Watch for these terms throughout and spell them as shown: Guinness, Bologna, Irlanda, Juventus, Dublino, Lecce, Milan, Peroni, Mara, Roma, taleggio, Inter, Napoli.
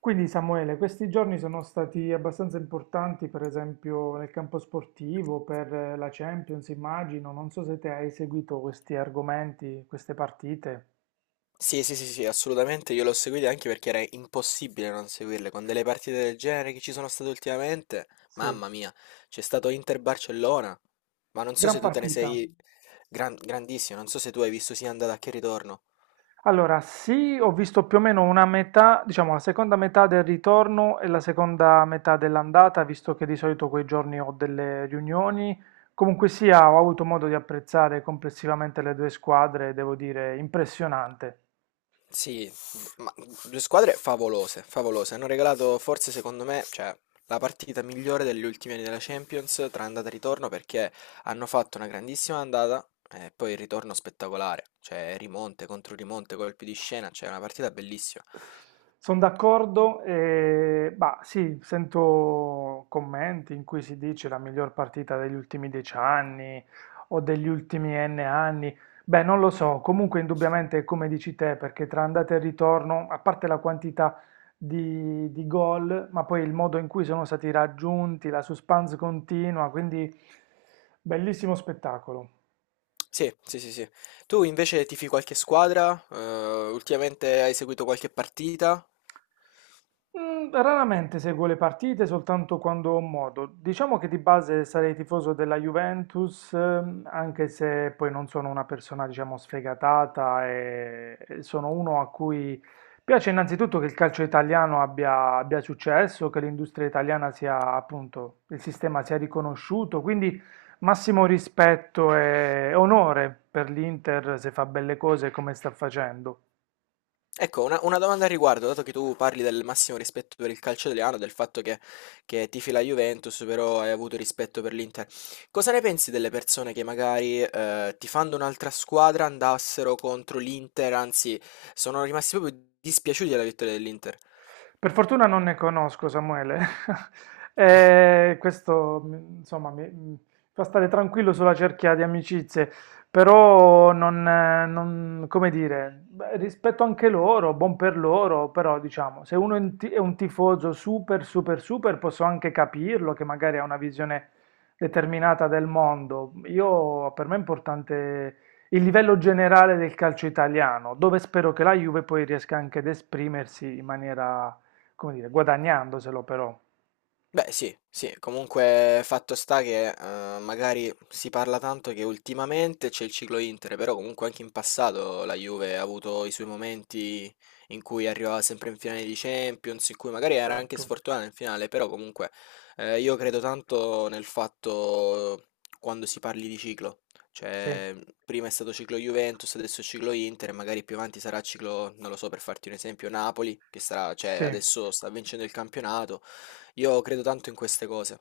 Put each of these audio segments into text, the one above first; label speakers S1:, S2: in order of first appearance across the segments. S1: Quindi Samuele, questi giorni sono stati abbastanza importanti, per esempio nel campo sportivo, per la Champions, immagino. Non so se te hai seguito questi argomenti, queste partite.
S2: Sì, sì, sì, sì, assolutamente, io l'ho seguita anche perché era impossibile non seguirle, con delle partite del genere che ci sono state ultimamente,
S1: Sì,
S2: mamma mia, c'è stato Inter-Barcellona, ma non so
S1: gran
S2: se tu te ne
S1: partita.
S2: sei grandissimo, non so se tu hai visto sia andata che ritorno.
S1: Allora, ho visto più o meno una metà, diciamo la seconda metà del ritorno e la seconda metà dell'andata, visto che di solito quei giorni ho delle riunioni. Comunque sia, ho avuto modo di apprezzare complessivamente le due squadre, devo dire, impressionante.
S2: Sì, ma due squadre favolose, favolose. Hanno regalato forse secondo me, cioè, la partita migliore degli ultimi anni della Champions tra andata e ritorno perché hanno fatto una grandissima andata e poi il ritorno spettacolare, cioè rimonte contro rimonte, colpi di scena, cioè una partita bellissima.
S1: Sono d'accordo, e bah, sì, sento commenti in cui si dice la miglior partita degli ultimi 10 anni o degli ultimi N anni. Beh, non lo so, comunque indubbiamente è come dici te, perché tra andata e ritorno, a parte la quantità di gol, ma poi il modo in cui sono stati raggiunti, la suspense continua, quindi bellissimo spettacolo.
S2: Sì, sì, sì, sì. Tu invece tifi qualche squadra? Ultimamente hai seguito qualche partita?
S1: Mm, raramente seguo le partite, soltanto quando ho modo. Diciamo che di base sarei tifoso della Juventus, anche se poi non sono una persona, diciamo, sfegatata e sono uno a cui piace innanzitutto che il calcio italiano abbia, abbia successo, che l'industria italiana sia, appunto, il sistema sia riconosciuto, quindi massimo rispetto e onore per l'Inter se fa belle cose come sta facendo.
S2: Ecco, una domanda al riguardo, dato che tu parli del massimo rispetto per il calcio italiano, del fatto che tifi la Juventus, però hai avuto rispetto per l'Inter. Cosa ne pensi delle persone che magari tifando un'altra squadra andassero contro l'Inter, anzi, sono rimasti proprio dispiaciuti della vittoria dell'Inter?
S1: Per fortuna non ne conosco, Samuele. E questo, insomma, mi fa stare tranquillo sulla cerchia di amicizie, però non, come dire, beh, rispetto anche loro, buon per loro, però diciamo, se uno è un è un tifoso super, super, super, posso anche capirlo che magari ha una visione determinata del mondo. Io, per me è importante il livello generale del calcio italiano, dove spero che la Juve poi riesca anche ad esprimersi in maniera come dire, guadagnandoselo però,
S2: Beh sì, sì, comunque fatto sta che, magari si parla tanto che ultimamente c'è il ciclo Inter, però comunque anche in passato la Juve ha avuto i suoi momenti in cui arrivava sempre in finale di Champions, in cui magari era anche
S1: certo,
S2: sfortunata in finale, però comunque, io credo tanto nel fatto quando si parli di ciclo,
S1: sì,
S2: cioè prima è stato ciclo Juventus, adesso è ciclo Inter, e magari più avanti sarà ciclo, non lo so, per farti un esempio, Napoli, che sarà, cioè
S1: sì.
S2: adesso sta vincendo il campionato. Io credo tanto in queste cose.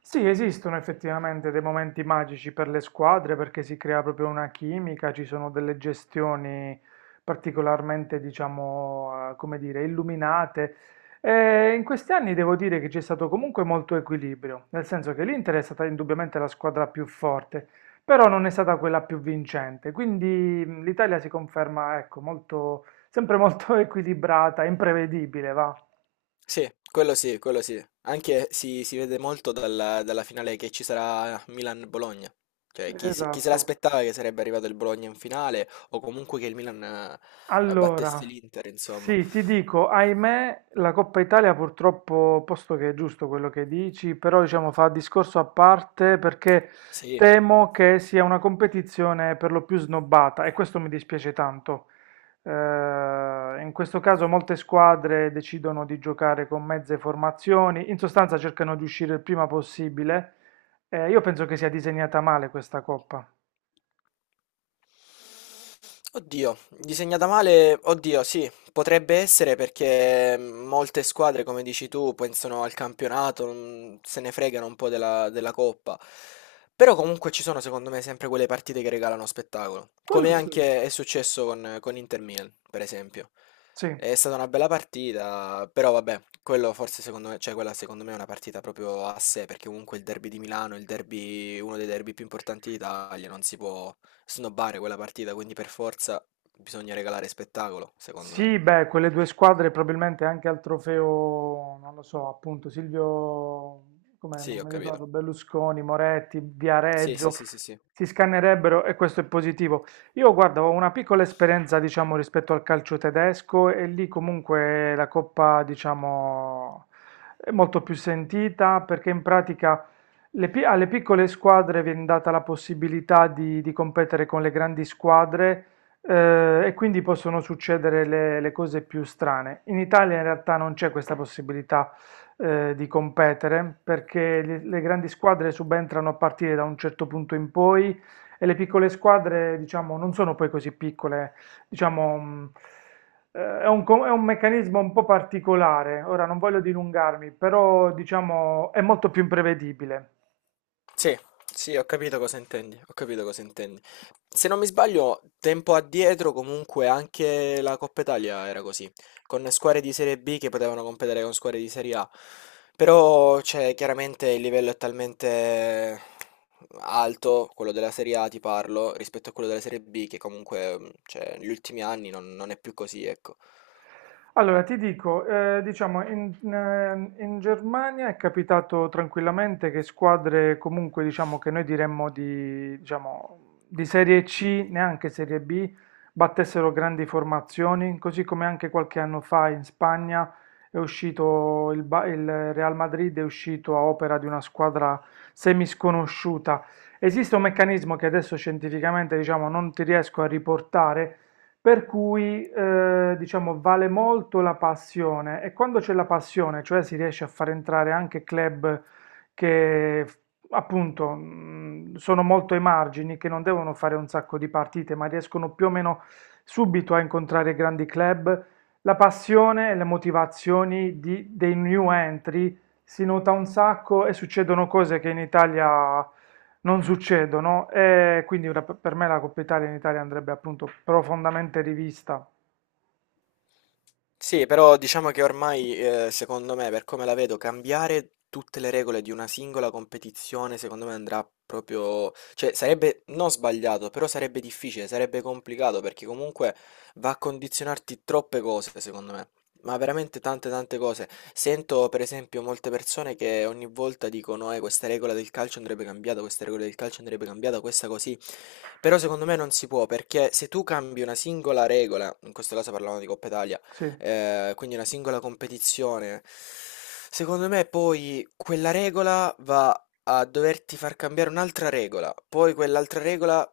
S1: Sì, esistono effettivamente dei momenti magici per le squadre perché si crea proprio una chimica, ci sono delle gestioni particolarmente, diciamo, come dire, illuminate. E in questi anni devo dire che c'è stato comunque molto equilibrio, nel senso che l'Inter è stata indubbiamente la squadra più forte, però non è stata quella più vincente. Quindi l'Italia si conferma, ecco, molto, sempre molto equilibrata, imprevedibile, va.
S2: Sì, quello sì, quello sì. Anche si vede molto dalla, dalla finale che ci sarà Milan-Bologna. Cioè, chi, chi se
S1: Esatto.
S2: l'aspettava che sarebbe arrivato il Bologna in finale o comunque che il Milan battesse
S1: Allora,
S2: l'Inter, insomma.
S1: sì, ti dico, ahimè, la Coppa Italia purtroppo, posto che è giusto quello che dici, però diciamo fa discorso a parte perché
S2: Sì.
S1: temo che sia una competizione per lo più snobbata e questo mi dispiace tanto. In questo caso molte squadre decidono di giocare con mezze formazioni, in sostanza cercano di uscire il prima possibile. Io penso che sia disegnata male questa Coppa.
S2: Oddio, disegnata male, oddio, sì, potrebbe essere perché molte squadre, come dici tu, pensano al campionato, se ne fregano un po' della, della coppa. Però comunque ci sono, secondo me, sempre quelle partite che regalano spettacolo.
S1: Quello
S2: Come
S1: sì.
S2: anche è successo con Inter Milan, per esempio.
S1: Sì.
S2: È stata una bella partita, però vabbè, quello forse secondo me, cioè quella secondo me è una partita proprio a sé, perché comunque il derby di Milano, il derby, uno dei derby più importanti d'Italia, non si può snobbare quella partita, quindi per forza bisogna regalare spettacolo, secondo me.
S1: Sì, beh, quelle due squadre probabilmente anche al trofeo, non lo so, appunto Silvio, come
S2: Sì,
S1: non
S2: ho
S1: mi ricordo,
S2: capito.
S1: Berlusconi, Moretti,
S2: Sì, sì,
S1: Viareggio,
S2: sì, sì, sì.
S1: si scannerebbero e questo è positivo. Io guarda, ho una piccola esperienza, diciamo, rispetto al calcio tedesco e lì comunque la coppa, diciamo, è molto più sentita perché in pratica alle piccole squadre viene data la possibilità di competere con le grandi squadre e quindi possono succedere le cose più strane. In Italia in realtà non c'è questa possibilità di competere perché le grandi squadre subentrano a partire da un certo punto in poi e le piccole squadre, diciamo, non sono poi così piccole, diciamo, è un, è un meccanismo un po' particolare. Ora non voglio dilungarmi, però diciamo è molto più imprevedibile.
S2: Sì, sì, ho capito cosa intendi, ho capito cosa intendi. Se non mi sbaglio, tempo addietro comunque anche la Coppa Italia era così, con squadre di Serie B che potevano competere con squadre di Serie A. Però, cioè, chiaramente il livello è talmente alto, quello della Serie A ti parlo, rispetto a quello della Serie B, che comunque, cioè, negli ultimi anni non, non è più così, ecco.
S1: Allora, ti dico, diciamo, in, in Germania è capitato tranquillamente che squadre comunque, diciamo, che noi diremmo di, diciamo, di Serie
S2: Mm.
S1: C, neanche Serie B, battessero grandi formazioni, così come anche qualche anno fa in Spagna è uscito il, il Real Madrid, è uscito a opera di una squadra semisconosciuta. Esiste un meccanismo che adesso scientificamente, diciamo, non ti riesco a riportare per cui, diciamo, vale molto la passione e quando c'è la passione, cioè si riesce a far entrare anche club che appunto sono molto ai margini, che non devono fare un sacco di partite, ma riescono più o meno subito a incontrare grandi club, la passione e le motivazioni dei new entry si nota un sacco e succedono cose che in Italia non succedono e quindi per me la Coppa Italia in Italia andrebbe appunto profondamente rivista.
S2: Sì, però diciamo che ormai, secondo me, per come la vedo, cambiare tutte le regole di una singola competizione, secondo me andrà proprio, cioè sarebbe non sbagliato, però sarebbe difficile, sarebbe complicato perché comunque va a condizionarti troppe cose, secondo me. Ma veramente tante tante cose. Sento per esempio molte persone che ogni volta dicono, questa regola del calcio andrebbe cambiata, questa regola del calcio andrebbe cambiata, questa così. Però secondo me non si può, perché se tu cambi una singola regola, in questo caso parlavamo di Coppa Italia,
S1: Sì.
S2: quindi una singola competizione. Secondo me poi quella regola va a doverti far cambiare un'altra regola, poi quell'altra regola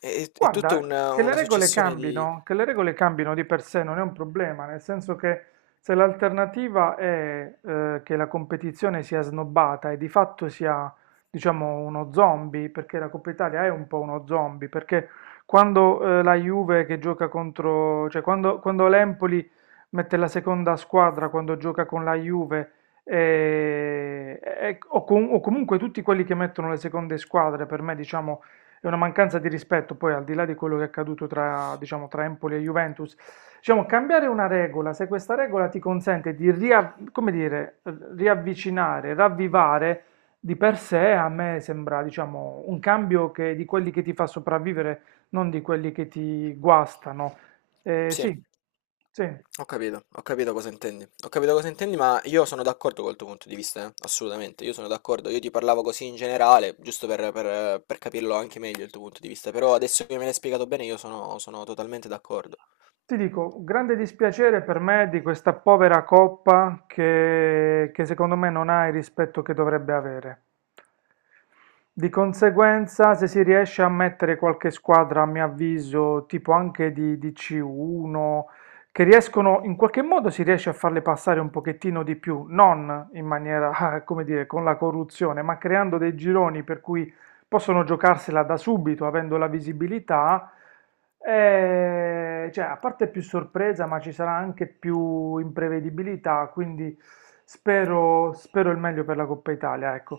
S2: è tutta
S1: Guarda, che le
S2: una
S1: regole
S2: successione di...
S1: cambino, che le regole cambino di per sé non è un problema, nel senso che se l'alternativa è che la competizione sia snobbata e di fatto sia, diciamo, uno zombie, perché la Coppa Italia è un po' uno zombie, perché quando la Juve che gioca contro, cioè quando, quando l'Empoli mette la seconda squadra quando gioca con la Juve, o comunque tutti quelli che mettono le seconde squadre, per me, diciamo è una mancanza di rispetto, poi al di là di quello che è accaduto tra, diciamo, tra Empoli e Juventus, diciamo, cambiare una regola, se questa regola ti consente di come dire, riavvicinare, ravvivare, di per sé a me sembra, diciamo, un cambio che, di quelli che ti fa sopravvivere, non di quelli che ti guastano.
S2: Sì,
S1: Sì, sì.
S2: ho capito cosa intendi, ho capito cosa intendi, ma io sono d'accordo col tuo punto di vista, assolutamente, io sono d'accordo, io ti parlavo così in generale, giusto per, per capirlo anche meglio il tuo punto di vista, però adesso che me l'hai spiegato bene io sono totalmente d'accordo.
S1: Ti dico, grande dispiacere per me di questa povera coppa che secondo me non ha il rispetto che dovrebbe avere. Di conseguenza, se si riesce a mettere qualche squadra, a mio avviso, tipo anche di C1, che riescono, in qualche modo si riesce a farle passare un pochettino di più, non in maniera, come dire, con la corruzione, ma creando dei gironi per cui possono giocarsela da subito avendo la visibilità, cioè, a parte più sorpresa, ma ci sarà anche più imprevedibilità, quindi spero, spero il meglio per la Coppa Italia, ecco.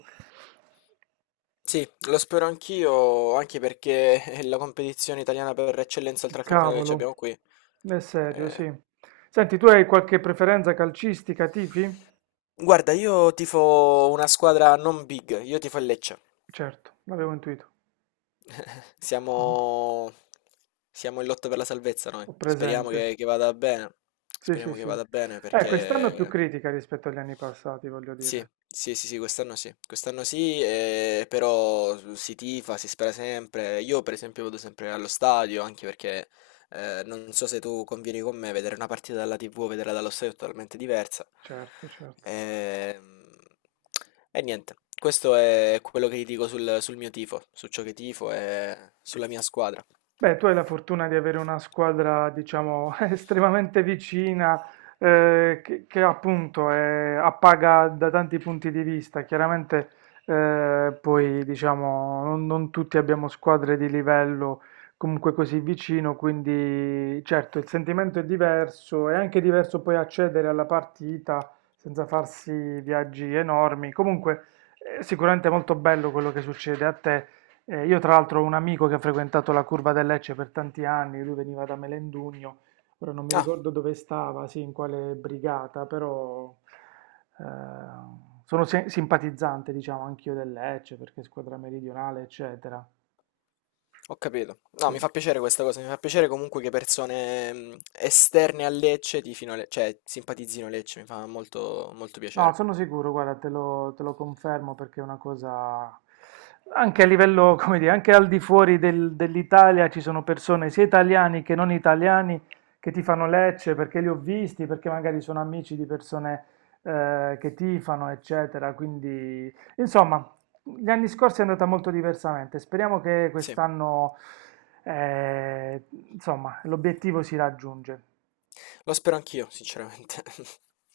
S2: Sì, lo spero anch'io, anche perché è la competizione italiana per eccellenza oltre al campionato che ci
S1: Cavolo,
S2: abbiamo qui.
S1: è serio,
S2: Eh.
S1: sì. Senti, tu hai qualche preferenza calcistica, tifi?
S2: Guarda, io tifo una squadra non big, io tifo il Lecce.
S1: Certo, l'avevo intuito. Mhm.
S2: Siamo, siamo in lotta per la salvezza noi.
S1: Ho
S2: Speriamo
S1: presente.
S2: che vada bene.
S1: Sì, sì,
S2: Speriamo che
S1: sì.
S2: vada bene
S1: Quest'anno è più
S2: perché
S1: critica rispetto agli anni passati, voglio
S2: sì,
S1: dire.
S2: sì, sì, sì, quest'anno sì. Quest'anno sì, però si tifa, si spera sempre. Io per esempio vado sempre allo stadio anche perché non so se tu convieni con me, vedere una partita dalla TV o vederla dallo stadio è totalmente diversa.
S1: Certo, certo.
S2: Ehm, E, niente, questo è quello che ti dico sul, sul mio tifo, su ciò che tifo e sulla mia squadra.
S1: Beh, tu hai la fortuna di avere una squadra, diciamo, estremamente vicina, che appunto appaga da tanti punti di vista. Chiaramente, poi, diciamo, non, non tutti abbiamo squadre di livello comunque così vicino, quindi certo il sentimento è diverso, è anche diverso poi accedere alla partita senza farsi viaggi enormi. Comunque, è sicuramente molto bello quello che succede a te. Io tra l'altro ho un amico che ha frequentato la curva del Lecce per tanti anni, lui veniva da Melendugno, ora non mi
S2: Ah,
S1: ricordo dove stava, sì, in quale brigata, però eh, sono simpatizzante, diciamo, anch'io del Lecce perché squadra meridionale, eccetera.
S2: ho capito. No,
S1: Sì.
S2: mi fa piacere questa cosa, mi fa piacere comunque che persone esterne a Lecce tifino, cioè simpatizzino Lecce, mi fa molto, molto
S1: No,
S2: piacere.
S1: sono sicuro, guarda, te lo confermo perché è una cosa, anche a livello, come dire, anche al di fuori dell'Italia ci sono persone, sia italiani che non italiani, che tifano Lecce perché li ho visti, perché magari sono amici di persone che tifano, eccetera. Quindi, insomma, gli anni scorsi è andata molto diversamente. Speriamo che
S2: Sì,
S1: quest'anno, eh, insomma, l'obiettivo si raggiunge.
S2: lo spero anch'io, sinceramente.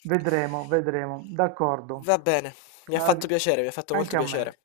S1: Vedremo, vedremo, d'accordo.
S2: Va bene, mi ha
S1: Ah,
S2: fatto piacere, mi ha fatto
S1: anche
S2: molto
S1: a me.
S2: piacere.